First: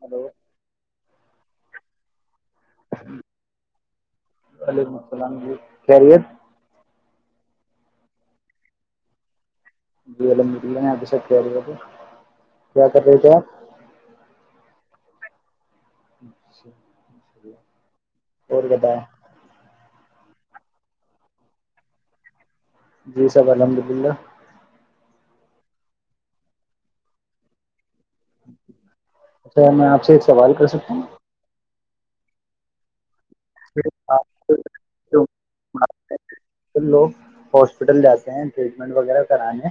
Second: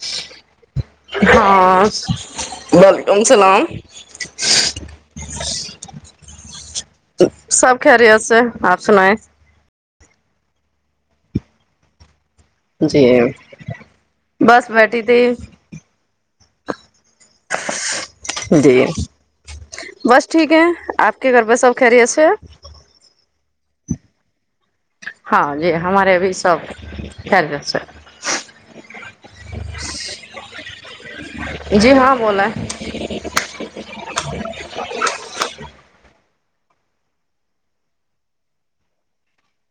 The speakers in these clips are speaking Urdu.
ہلو ہاں ولیکم سلام وعلیکم السلام جی خیریت سب کرییے سے آپ سنیں جی الحمدلہ نے آپ سب تیاری ب جی بس بی تھ ی جی بس ٹھیک ہے آپ کے گھر پہ سب خہریی اس جی سب الحمد للہ ہاں جی ہمارے بھی سب خل جس ا خ میں آپ سے ایک سوال کر سکتا ہوں جی ہاں بولیں ہاں س لوگ ہاسپٹل جاتے ہیں ٹریٹمنٹ وغیرہ کرانے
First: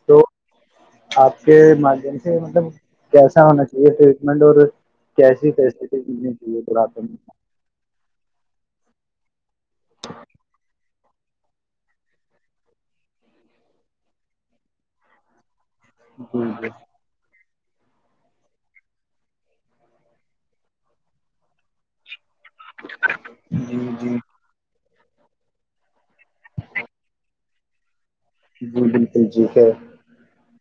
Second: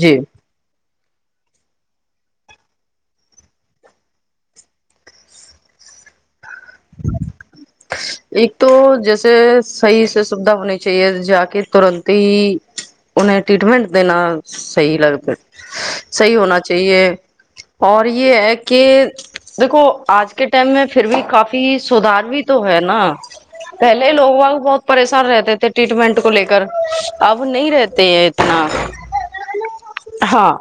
جی تو آپ کے مادھیم سے مطلب کیسا ہونا چاہیے ٹریٹمنٹ اور کیسی فیسلٹیز ملنی چاہیے تھڑپ ایک تو جیسے صحیح سے سویدھا ہونی چاہیے جا کے ترنت ہی انہیں ٹریٹمینٹ دین صحی لگتا ہے صحیح ہونا میں چاہیے اور یہ ہے کہ دیکھو آج کے ٹائم میں پھر بھی کافی سدھار بھی تو ن جی جی جی پہلے جی لوگوںاگ بہت پریشان رہتے تھے ٹریٹمنٹ کو لے کر اب نہیں رہتے اتنا جی بالکل ٹھیک ہے ہاں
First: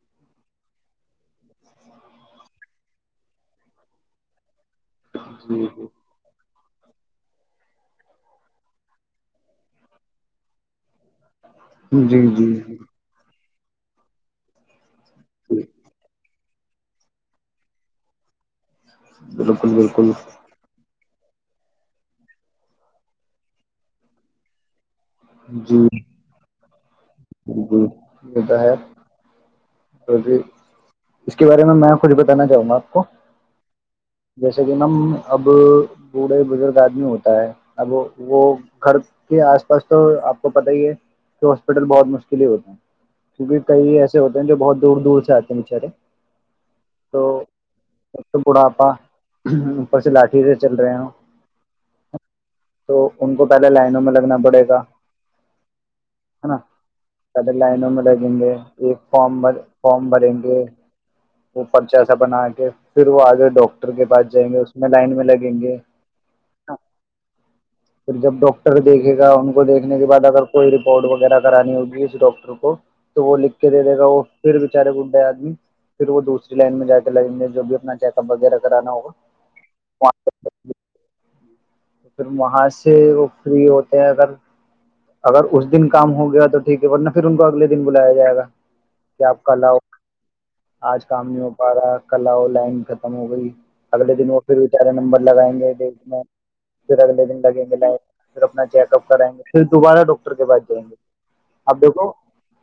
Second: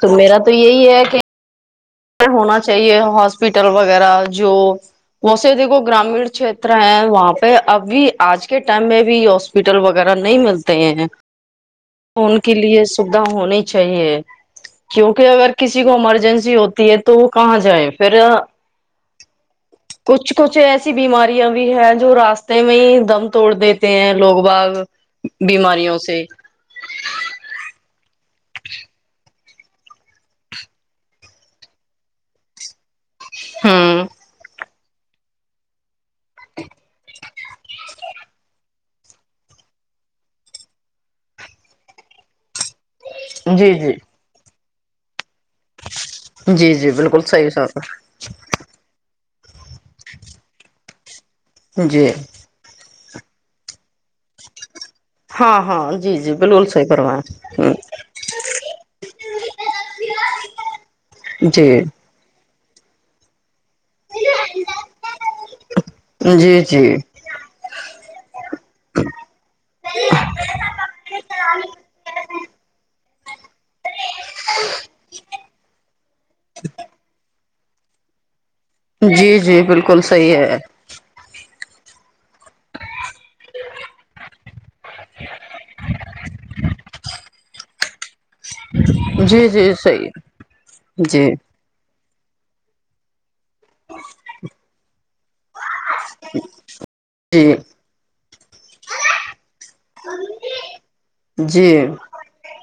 تو میرا تو یہی ہے کہ ہونا چاہیے ہاسپٹل وغیرہ جو بسے جی د کو جی گرامیین چت ر ہیں وہاں پہ اب بھی آج کے ٹائم میں بھی ہاسپٹل وغیرہ نہیں ملتے ہیں ان جی کے جی لیے سوھا ہونے چاہیے کیونکہ اگر کسی کو ایمرجنسی ہوتی تو وہ کہاں جائ پھر بالکل بالکل کچھ کچھ ایسی بیماریاں بھی ہیں جو راستے میں ہی دم توڑ دیتے ہیں لوگ باغ جی بیماریوں سے جی متا ہے جی اس کے بارے میں میں کھ بتانا چاہوں گا آپ کو ہوں جیسے یہ نم اب بوڑھے بزرگ آدمی ہوتا ہے اب وہ گھر کے آس پاس تو آپ کو پت ہی ہے کہ ہاسپٹل بہت مشکل ہی ہوتے ہیں کیونکہ جی جی کئی ایسے ہوتے م بہت دور دور سے آ چارے جی جی بالکل تو صحیح سر ایک بڑا آپا اوپر سے لاٹھی سے چل رہے ہو جی تو ان کو پہلے لائنوں میں لگنا پڑے گا ہاں ہاں جی جی نا بالکل صحی پروایں ہ وہ فارم بھر فارم بھریں گے وہ جی پرچاسا بنا کے پھر وہ آگے ڈاکٹر کے پاس جائیں گے اس میں لائن میں لگے یں گے جی جی رجب ڈاکٹ ڈٹر دیکھے گا ان کو دیکھنے کے بعد اگر کوئی رپورٹ وغیرہ کرانی ہوگی اس ڈاکٹر کو تو وہ لکھ کے دے دے گا وہ پھر بچارے گڈئے آدمی پھر وہ دوسری لائن میں جا کے لگیں گے جو بھی اپنا چیک اپ وغیرہ کرانا ہوگا جی جی بالکل صحیح ہے تو پھر وہاں سے وہ فری ہوتے ہیں اگر اگر اس دن کام ہو گیا تو ٹھیک ہے ورنہ پھر ان کو اگلے دن بلایاائے گا کہ جی آپ کل جی آؤ صحیح ہے آج کام نہیں ہو پا رہا ہے کلا اور لائن ختم ہو گئی اگلے دن وہ پھر بی چارے نمبر لگائیں گے ڈیٹ میں پھر اگلے دن جی لگیں گے لائ پھر اپنا چیک اپ کرائیں گے پھر دوبارہ ڈاکٹر کے پاس جائیں گے جی آپ دیکھو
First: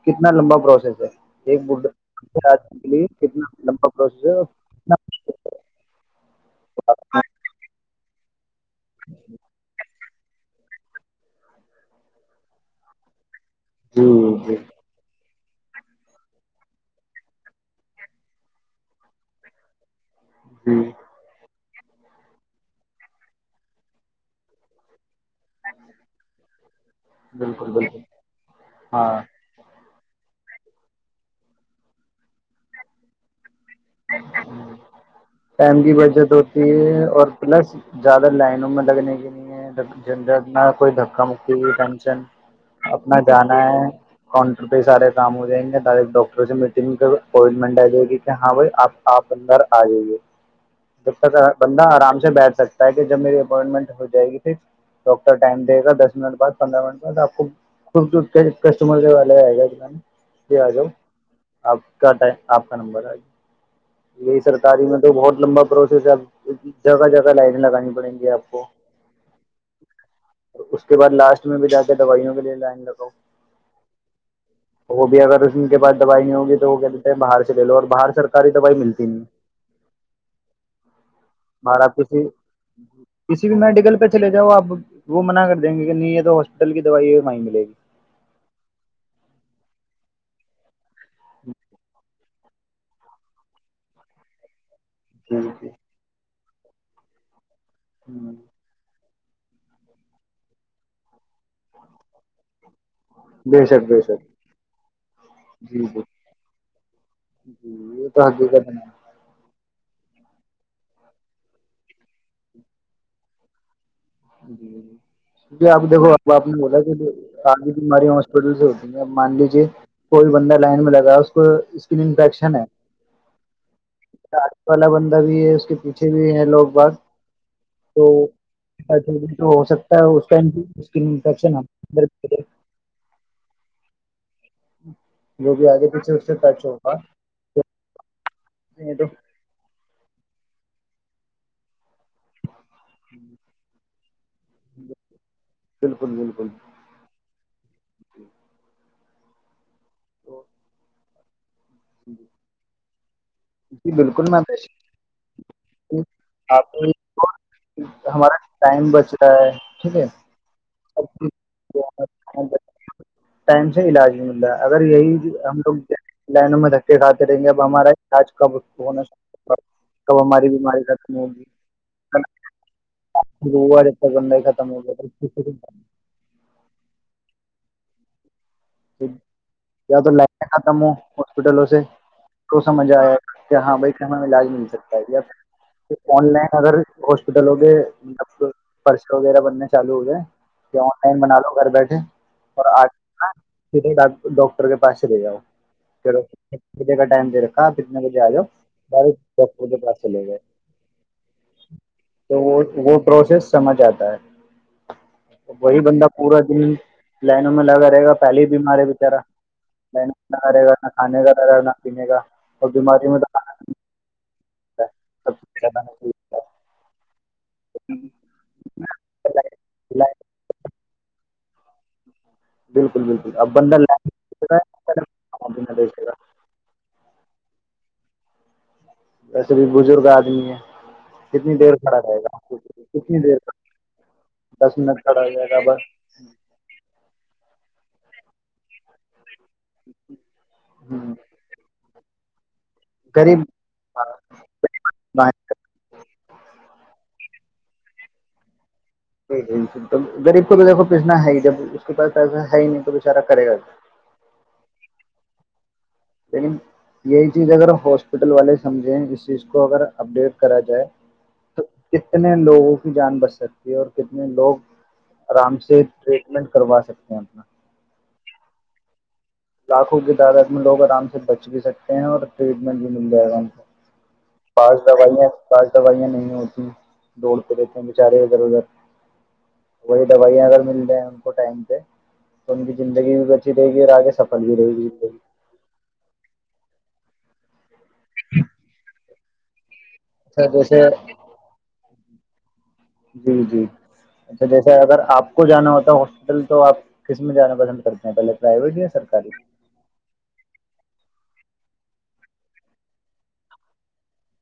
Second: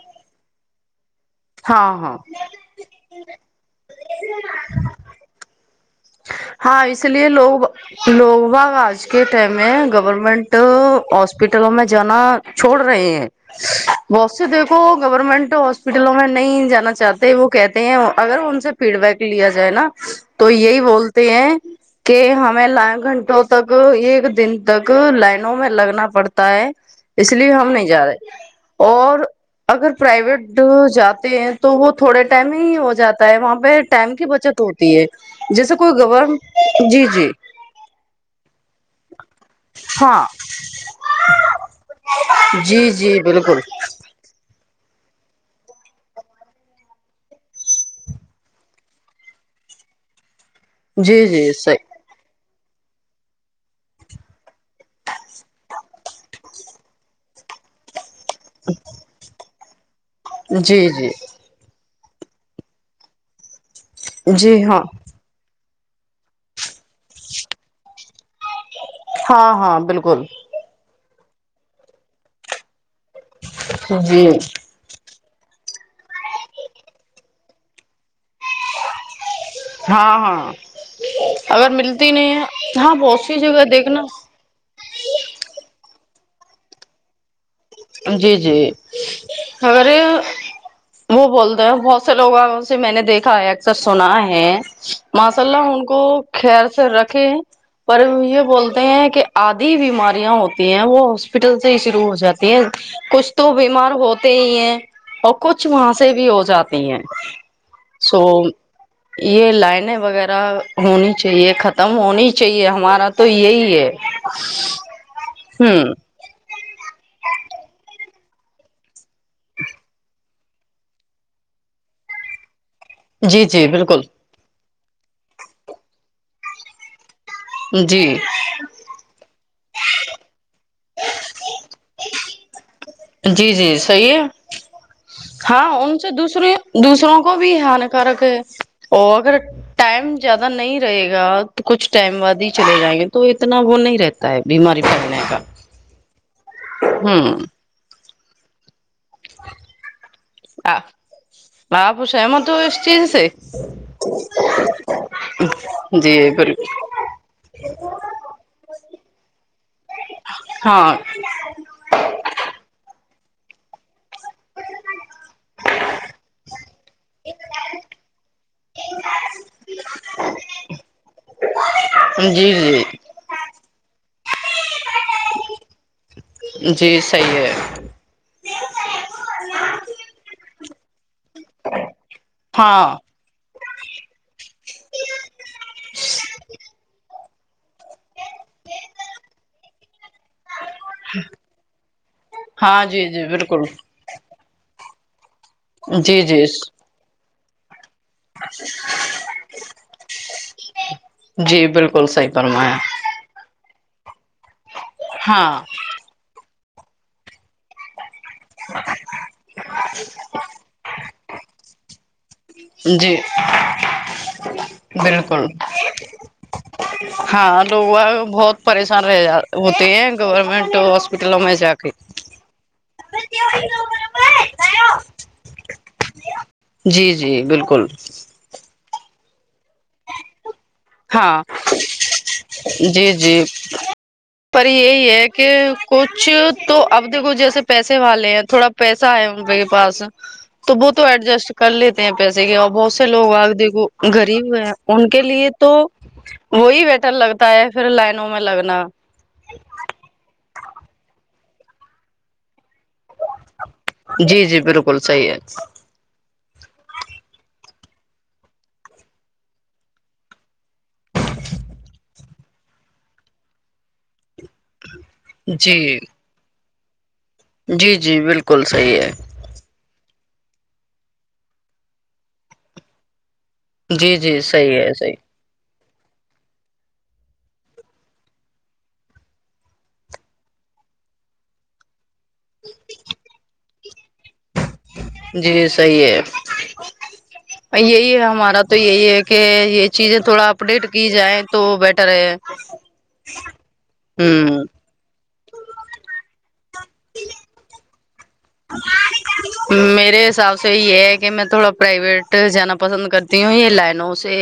کتنا لمبا پروسیس ہے ایک ہاں بھا ہاں کتنا لمبا پروسیسر ہاں اس لیے لوگ لوگ باگ آج کے ٹائم میں گ گورنمنٹ ہاسپٹلوں میں جانا چھوڑ رہے ہیں جی بس جی دیکھو گورمنٹ ہاسپٹلوں میں نہیں جانا چاہتے وہ کہتے ہیں اگر ان سے فیڈ بیک لیا جائے نا تو یہی جی ہیں کہ ہمیں ل گھنٹوں تک ایک دن تک لائن میں لگنا پڑتا ہے اس لیے بالکل ہم نہیں بالکل جا رہے اور ہاں اگر پرائیویٹ جاتے ہیں تو وہ تھوڑے ٹائم ہی ہو جاتا ہے وہاںہ وہ ٹائم کی بچت ہوتی ہے جیسے ٹائم کوئی کی بچت گورن ہوتی ہے جی اور جی پلس زیادہ لائنوں میں لگنے کی نہیں ہے ہاں جننا کوئی دھکا مکی ہو ٹینشن جی جی اپنا جانا بالکل ہے کاؤنٹر ب سارے کام ہو جائیں گے در ایک ڈاکٹر سے میٹنگ کر اپوائنٹمنٹ آ جائے گی کہ ہاں بھائی آپ آپ اندر آ جائیے جب جی تک جی بندہ صحیح آرام سے بیٹھ سکتا تاکہ جب میری اپوائنٹمنٹ ہو جائے گی ٹھیک ڈاکٹر ٹائم دے گاس منٹ بع پندرہ منٹ بعد آ [inaudible] کسٹمر کے والے آئے گا کیا آ جی جؤ جی آپ کاتا ہے آپ کا نمبر آئی یہ جی ہاں سرکاری میں تو بہت لمبا پروسیس اب جگہ جگہ لائنیں لگانی پڑیں گی آپ کو ہاں ہاں بالکل اس کے بع لاسٹ میں بھی جاتے دوائیوں کے لیے لائن لگاؤ جی بھی اگر اس کے پس دوائی نہیں ہوگی تو وہ کہ دیتے ہیں باہر چلے لو اور باہر سر ساری دوائی ملتی نہیں ہاں ہاں اگر باہر آپ ملتی کسی نہیں ہے ہاں بہت سی کسی بھی جگہ میڈیکل دیکھنا پہ چلے جاؤ آپ وہ منع کر دیں گے کہ نہیں یہ تو ہسپٹل کی دوائی ہے وہیں ملے جی جی ارے وہ بولتے ہیں بہت سے لوگ آ سے میں نے دیکھا ہے اکثر سنا ہے ماسء جی اللہ جی ہن کو خیر سےیر رکھے پر ہ یہ بولتے ہیں کہ آدھی بیماریاں ہوتی ہیں وہ ہاپٹل سے ہی شوع ہواتا کچھ تو بے شک بیمار بے شک ہوتے ہی ہیں اور کچھ جی وہاں جی سے بھی ہو جاتی ہیں جی یہ سو تو حقیقت ہے یہ لائن وغیرہ ہونی چاہیے ختم ہونی چاہیے ہمارا تو یہی ہے جی آپ ہوں دیکھو اب آپ نے بولا کہ سی بماری ہسپٹل سے ہوتی مان لیجے کوئی بندہ لائن میں لگا اس کو اسکن انفیکشن ہے جی جی بالکل کال بندہ بھی ہے اس کے پیچھے بھی ہے لوگ بت جی ہو سکتا ہے اس ائم اسکن انفشنرد جی جی صحیح ہے جو بھی ہاں آگے ان سے پیچھے اس دوسرے ٹچ ہوگا دوسروں کو بھی ہانکارک ہے وہ تو اگر ائم زیادہ نہیں رہے گا تو کچھ ٹائم وادی چلے جائیں گے تو اتنا وہ نہیں رہتا ہے بیماری پلنے کا بالکل بالکل ہوں تو آ [unintelligible] [inaudible] ماں پوس ہے م تو [unintelligible] چیز سے جی بالکل میںش جی بالکل آپ ہمارا ٹائم بچ رہا ہے ٹھیک ہے ہاں ٹائم سے علاج بھی مل رہا ہے اگر یہی ہم لوگ لائنوں میں دھاتے رہیں گے اب ہمارا نا کب ہماری بیماری رتم ہوگی جی جی بند ہی ختم ہو گ جی صیح ہے کیا تو لے ک تم ہاسپٹلوں سے تو ہاں سمجھ آیا کیا ہاں بھائی کہ ہمیں علاج مل سکتا ہے یا آن لائن اگر ہاسپٹل ہو گے مطلب پرسے وغیرہ بننے چالو ہو جائے کہ آن لائن بنا لو گھر بیٹھے اور آ ہاں جی جی بالکل ڈاکٹر کے پاسے دے جاؤ جی جی چلوے کا ٹائم دے رہے کتنے بجے آ جا بے پاس چلے گئے جی بالکل صحیح تو وہ فرمایا وہ پروسیس سمجھ آتا ا ہاں [inaudible] وہی بندہ پورا دن لائنوں میں لگا رہے گا پہلے ہی بیمار ہے بچارا من رہے گا نا کھانے کا رہے گا نا پن کا اور بیماریوں جی میں تو کھانا ہوتا ہے سب بالکل سے زیادہ نقصان ہاں لوگ بہت پریشان رہ ہوتے ہیں گورنمنٹ ہاسپٹلوں میں جاکے بالکل بالکل اب بند ل کے ہدش کا جی جی بالکل ویسے بھی بزرگ آدمی ہے ہاں کتنی دیر کھڑا رہے گا جی کتنی دیر جی پر دس منٹ یہی کھڑا ہے ہو کہ جائے گا بس کچھ تو اب دیکھو جیسے پیسے والے ہیں تھوڑا پیسا ہے روپ کے پاس تو وہ تو ہ ایڈجسٹ کر لیتے ہیں پیسے کے بہت سے لوگ غریب آگ دیکھو غریب ہوئے ہیں ان کے لیے تو وہی بیٹر لگتا ہے پھر لائنوں میں لگنا غریب کو بھی دیکھو پیچنا ہے ہی جب اس کے پاس ایسا ہے ہی نہیں تو بچارہ کرے گا جی جی بالکل صحیح ہے لیکن یہی چیز اگر ہاسپٹل والے سمجھیں اس چیز کو اگر اپڈیٹ کرا جائے تو کتنے لوگوں کی جان بچ سکتی ہے اور کتنے لوگ آرام سے جی ریٹمنٹ کروا سکتے ہیں آ جی جی بالکل صحیح ہے لاکھوں کی تعداد میں لوگ آرام سے بچ بھی سکتے ہیں اور ٹریٹمنٹ بھی مل جائے گا ہم جی جی صحیح ہے صحیح بعض دوائیاں نہیں ہوتییں دوڑتے رہتے ہیں بیچارے ادھر ادھر وہی دوائیاں اگر مل جائیں ان کو ٹائم پہ تم کی زندگی بھی بچی رہے گی یہ آگے سب جی صحیح ہے [unintelligible] یہی ہے ہمارا تو یہی ہے کہ یہ چیزیں اچھا تھوڑا اپ جیسے ڈیٹ کی جائیں تو بیٹ طر جی جی اچھا ہوں جیسے اگر آپ آ کو جانا ہوتا ہے ہاسپٹل تو آپ کس میں جانا پسند کرتے ہیں پہلے پرائیویٹ یا سرکاری میرے حساب سے یہ ہے کہ میں تھوڑا پرائیویٹ جانا پسند کرتی ہوں یہ لائنوں سے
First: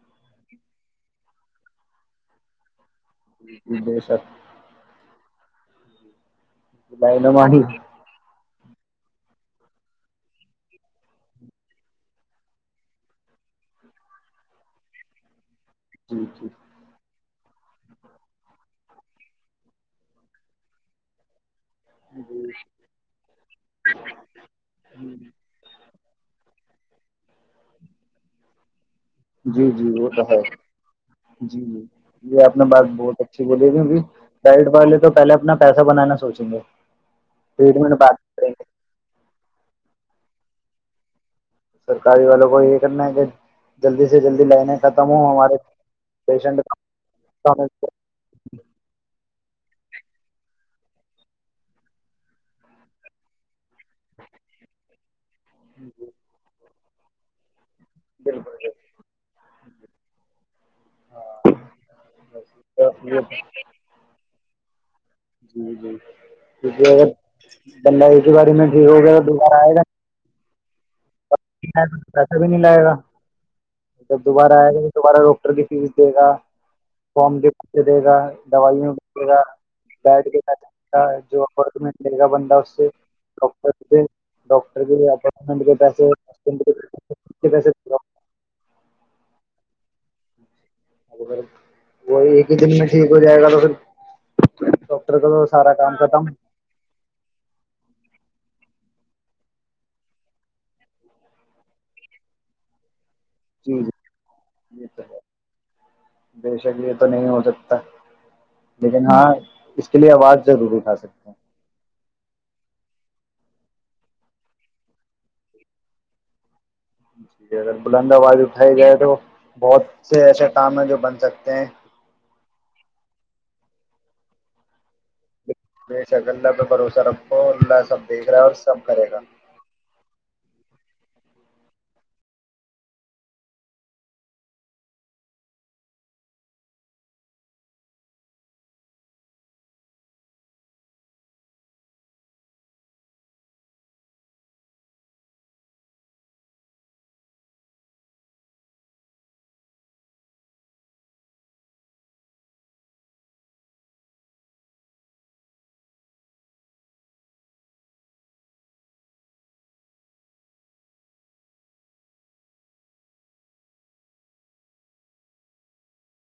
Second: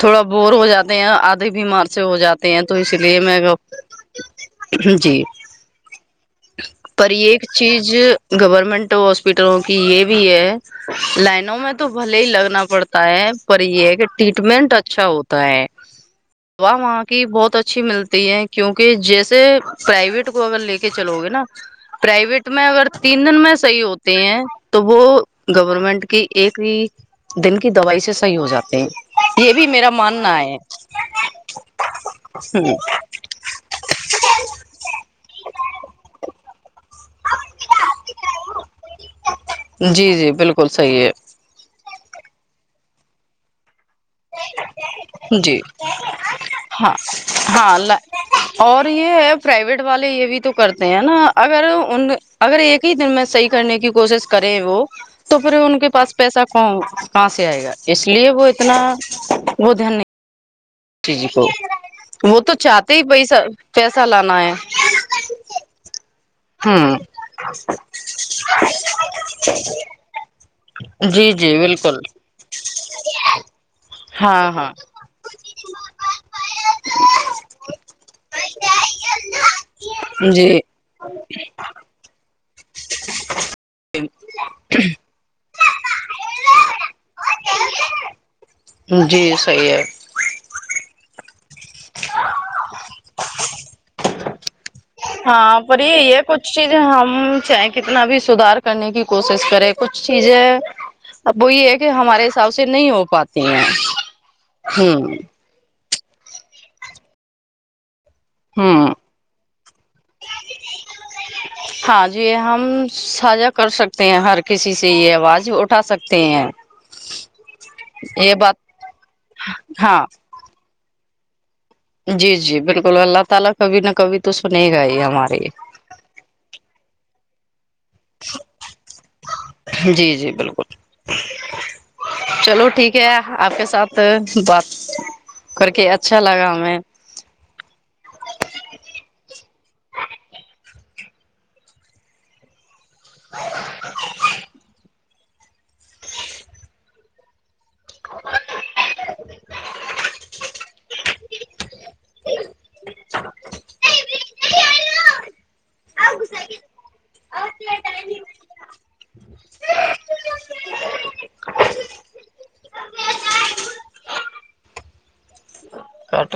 تھوڑا بور ہو جاتے ہیں آدے بیمار سے ہو جاتے ہیں تو اسی لی میں جی بے شک جی پر ایک رہنمائی چیز گور ورمنٹ ہاسپٹلوں کی یہ بھی ہے لائنوں میں تو بھلے ہی لگنا پڑتا ہے پر یہ ہے کہ ٹریٹمنٹ اچھا ہوتا ہے جی جی کہ بہت اچھی ملتی ہے کیونکہ جیسے پرائیویٹ کو اگر لے کے چلو گے نا پرائیویٹ میں اگر تین دن میں صحیح ہوتے ہیں تو وہ گورنمنٹ کہ ایک ہی دن کی دوائی سے صحیح ہو جاتے ہیں یہ جی بھی جی میرا وہ تو ہے ماننا جی جی یہ اپنا بات ہ بہت اچھی بولی تھیکہ بیائٹ والے تو پہلے اپنا پیسا بنانا سوچیں گے ٹریٹمنٹ بات کریں گے جی جی بالکل صحیح ہے سرکاری والوں کو یہ کرنا ہے کہ جلدی سے جلدی لینے ختم ہ ہمارے جی پیشنٹ ہاں ہاں اور یہ ہے پرائیویٹ والے یہ بھی تو کرتے ہیں نا اگر ان اگر ایک ہی دن میں صحیح کرنے کی کوشش کریں وہ تو پھر ان کے پاس پیسہ کون پسی آئے گا اس لیے وہ بالکل اتنا وہ دھی نہیں جی جی کو ہاں وہ تو چاہتے ہی پیسہ پیسہ لانا ہے کیکہ ہوں اگر دنندگی کے بارے میں ٹھیک ہوگیا تو دوبارہ آئے گا جی جی بالکل پیسہ بھی نہیں لائے گا جب ہاں دوبارہ ہاں آئے گا دوبارہ ڈاکٹر کی فیس دے گا فارم کے پیے دے گا دوے گا بیڈ کے جی جو اپنٹمنٹ لے گا بندہ اس سے ڈٹر ڈٹر کے اپننٹ کےس جی صحیح یہ اگر وہ ایک ہی دن میں ٹھیک ہو جائے گا تو پھر ڈاکٹر کا تو ہاں سارا پر کام یہ یہ ختم کچھ چیزیں ہم چاہیں کتنا بھی سدھار کرنے کی کوشش کرے کچھ چیزیں اب وہ یہ ہے کہ ہمارے حساب سے نہیں ہو پاتا جی س جی یہ تو ہوں ہے بے شک یہ تو نہیں ہو سکتا ہوں لیکن ہاں اس کے لیے آواز ضرور اٹھا سکتے ہیں یہ ہم ساجا کر سکتے ہیں ہر کسی سے یہ آواز اٹھا سکتے ہیں جیک ہے اگر بلند یہ آباز بات اٹھائی جائے تو بہت ہاں سے ایسے تام میں جو بن سکتے ہیں [unintelligible] سا گلہ پہ بھروسہ ر ا ال سب دیکھ رہا ہے اور سب کرے گا جی جی بالکل چلو ٹھیک ہے آپ کے ساتھ بات کر کے اچھا لگا ہمیں کٹ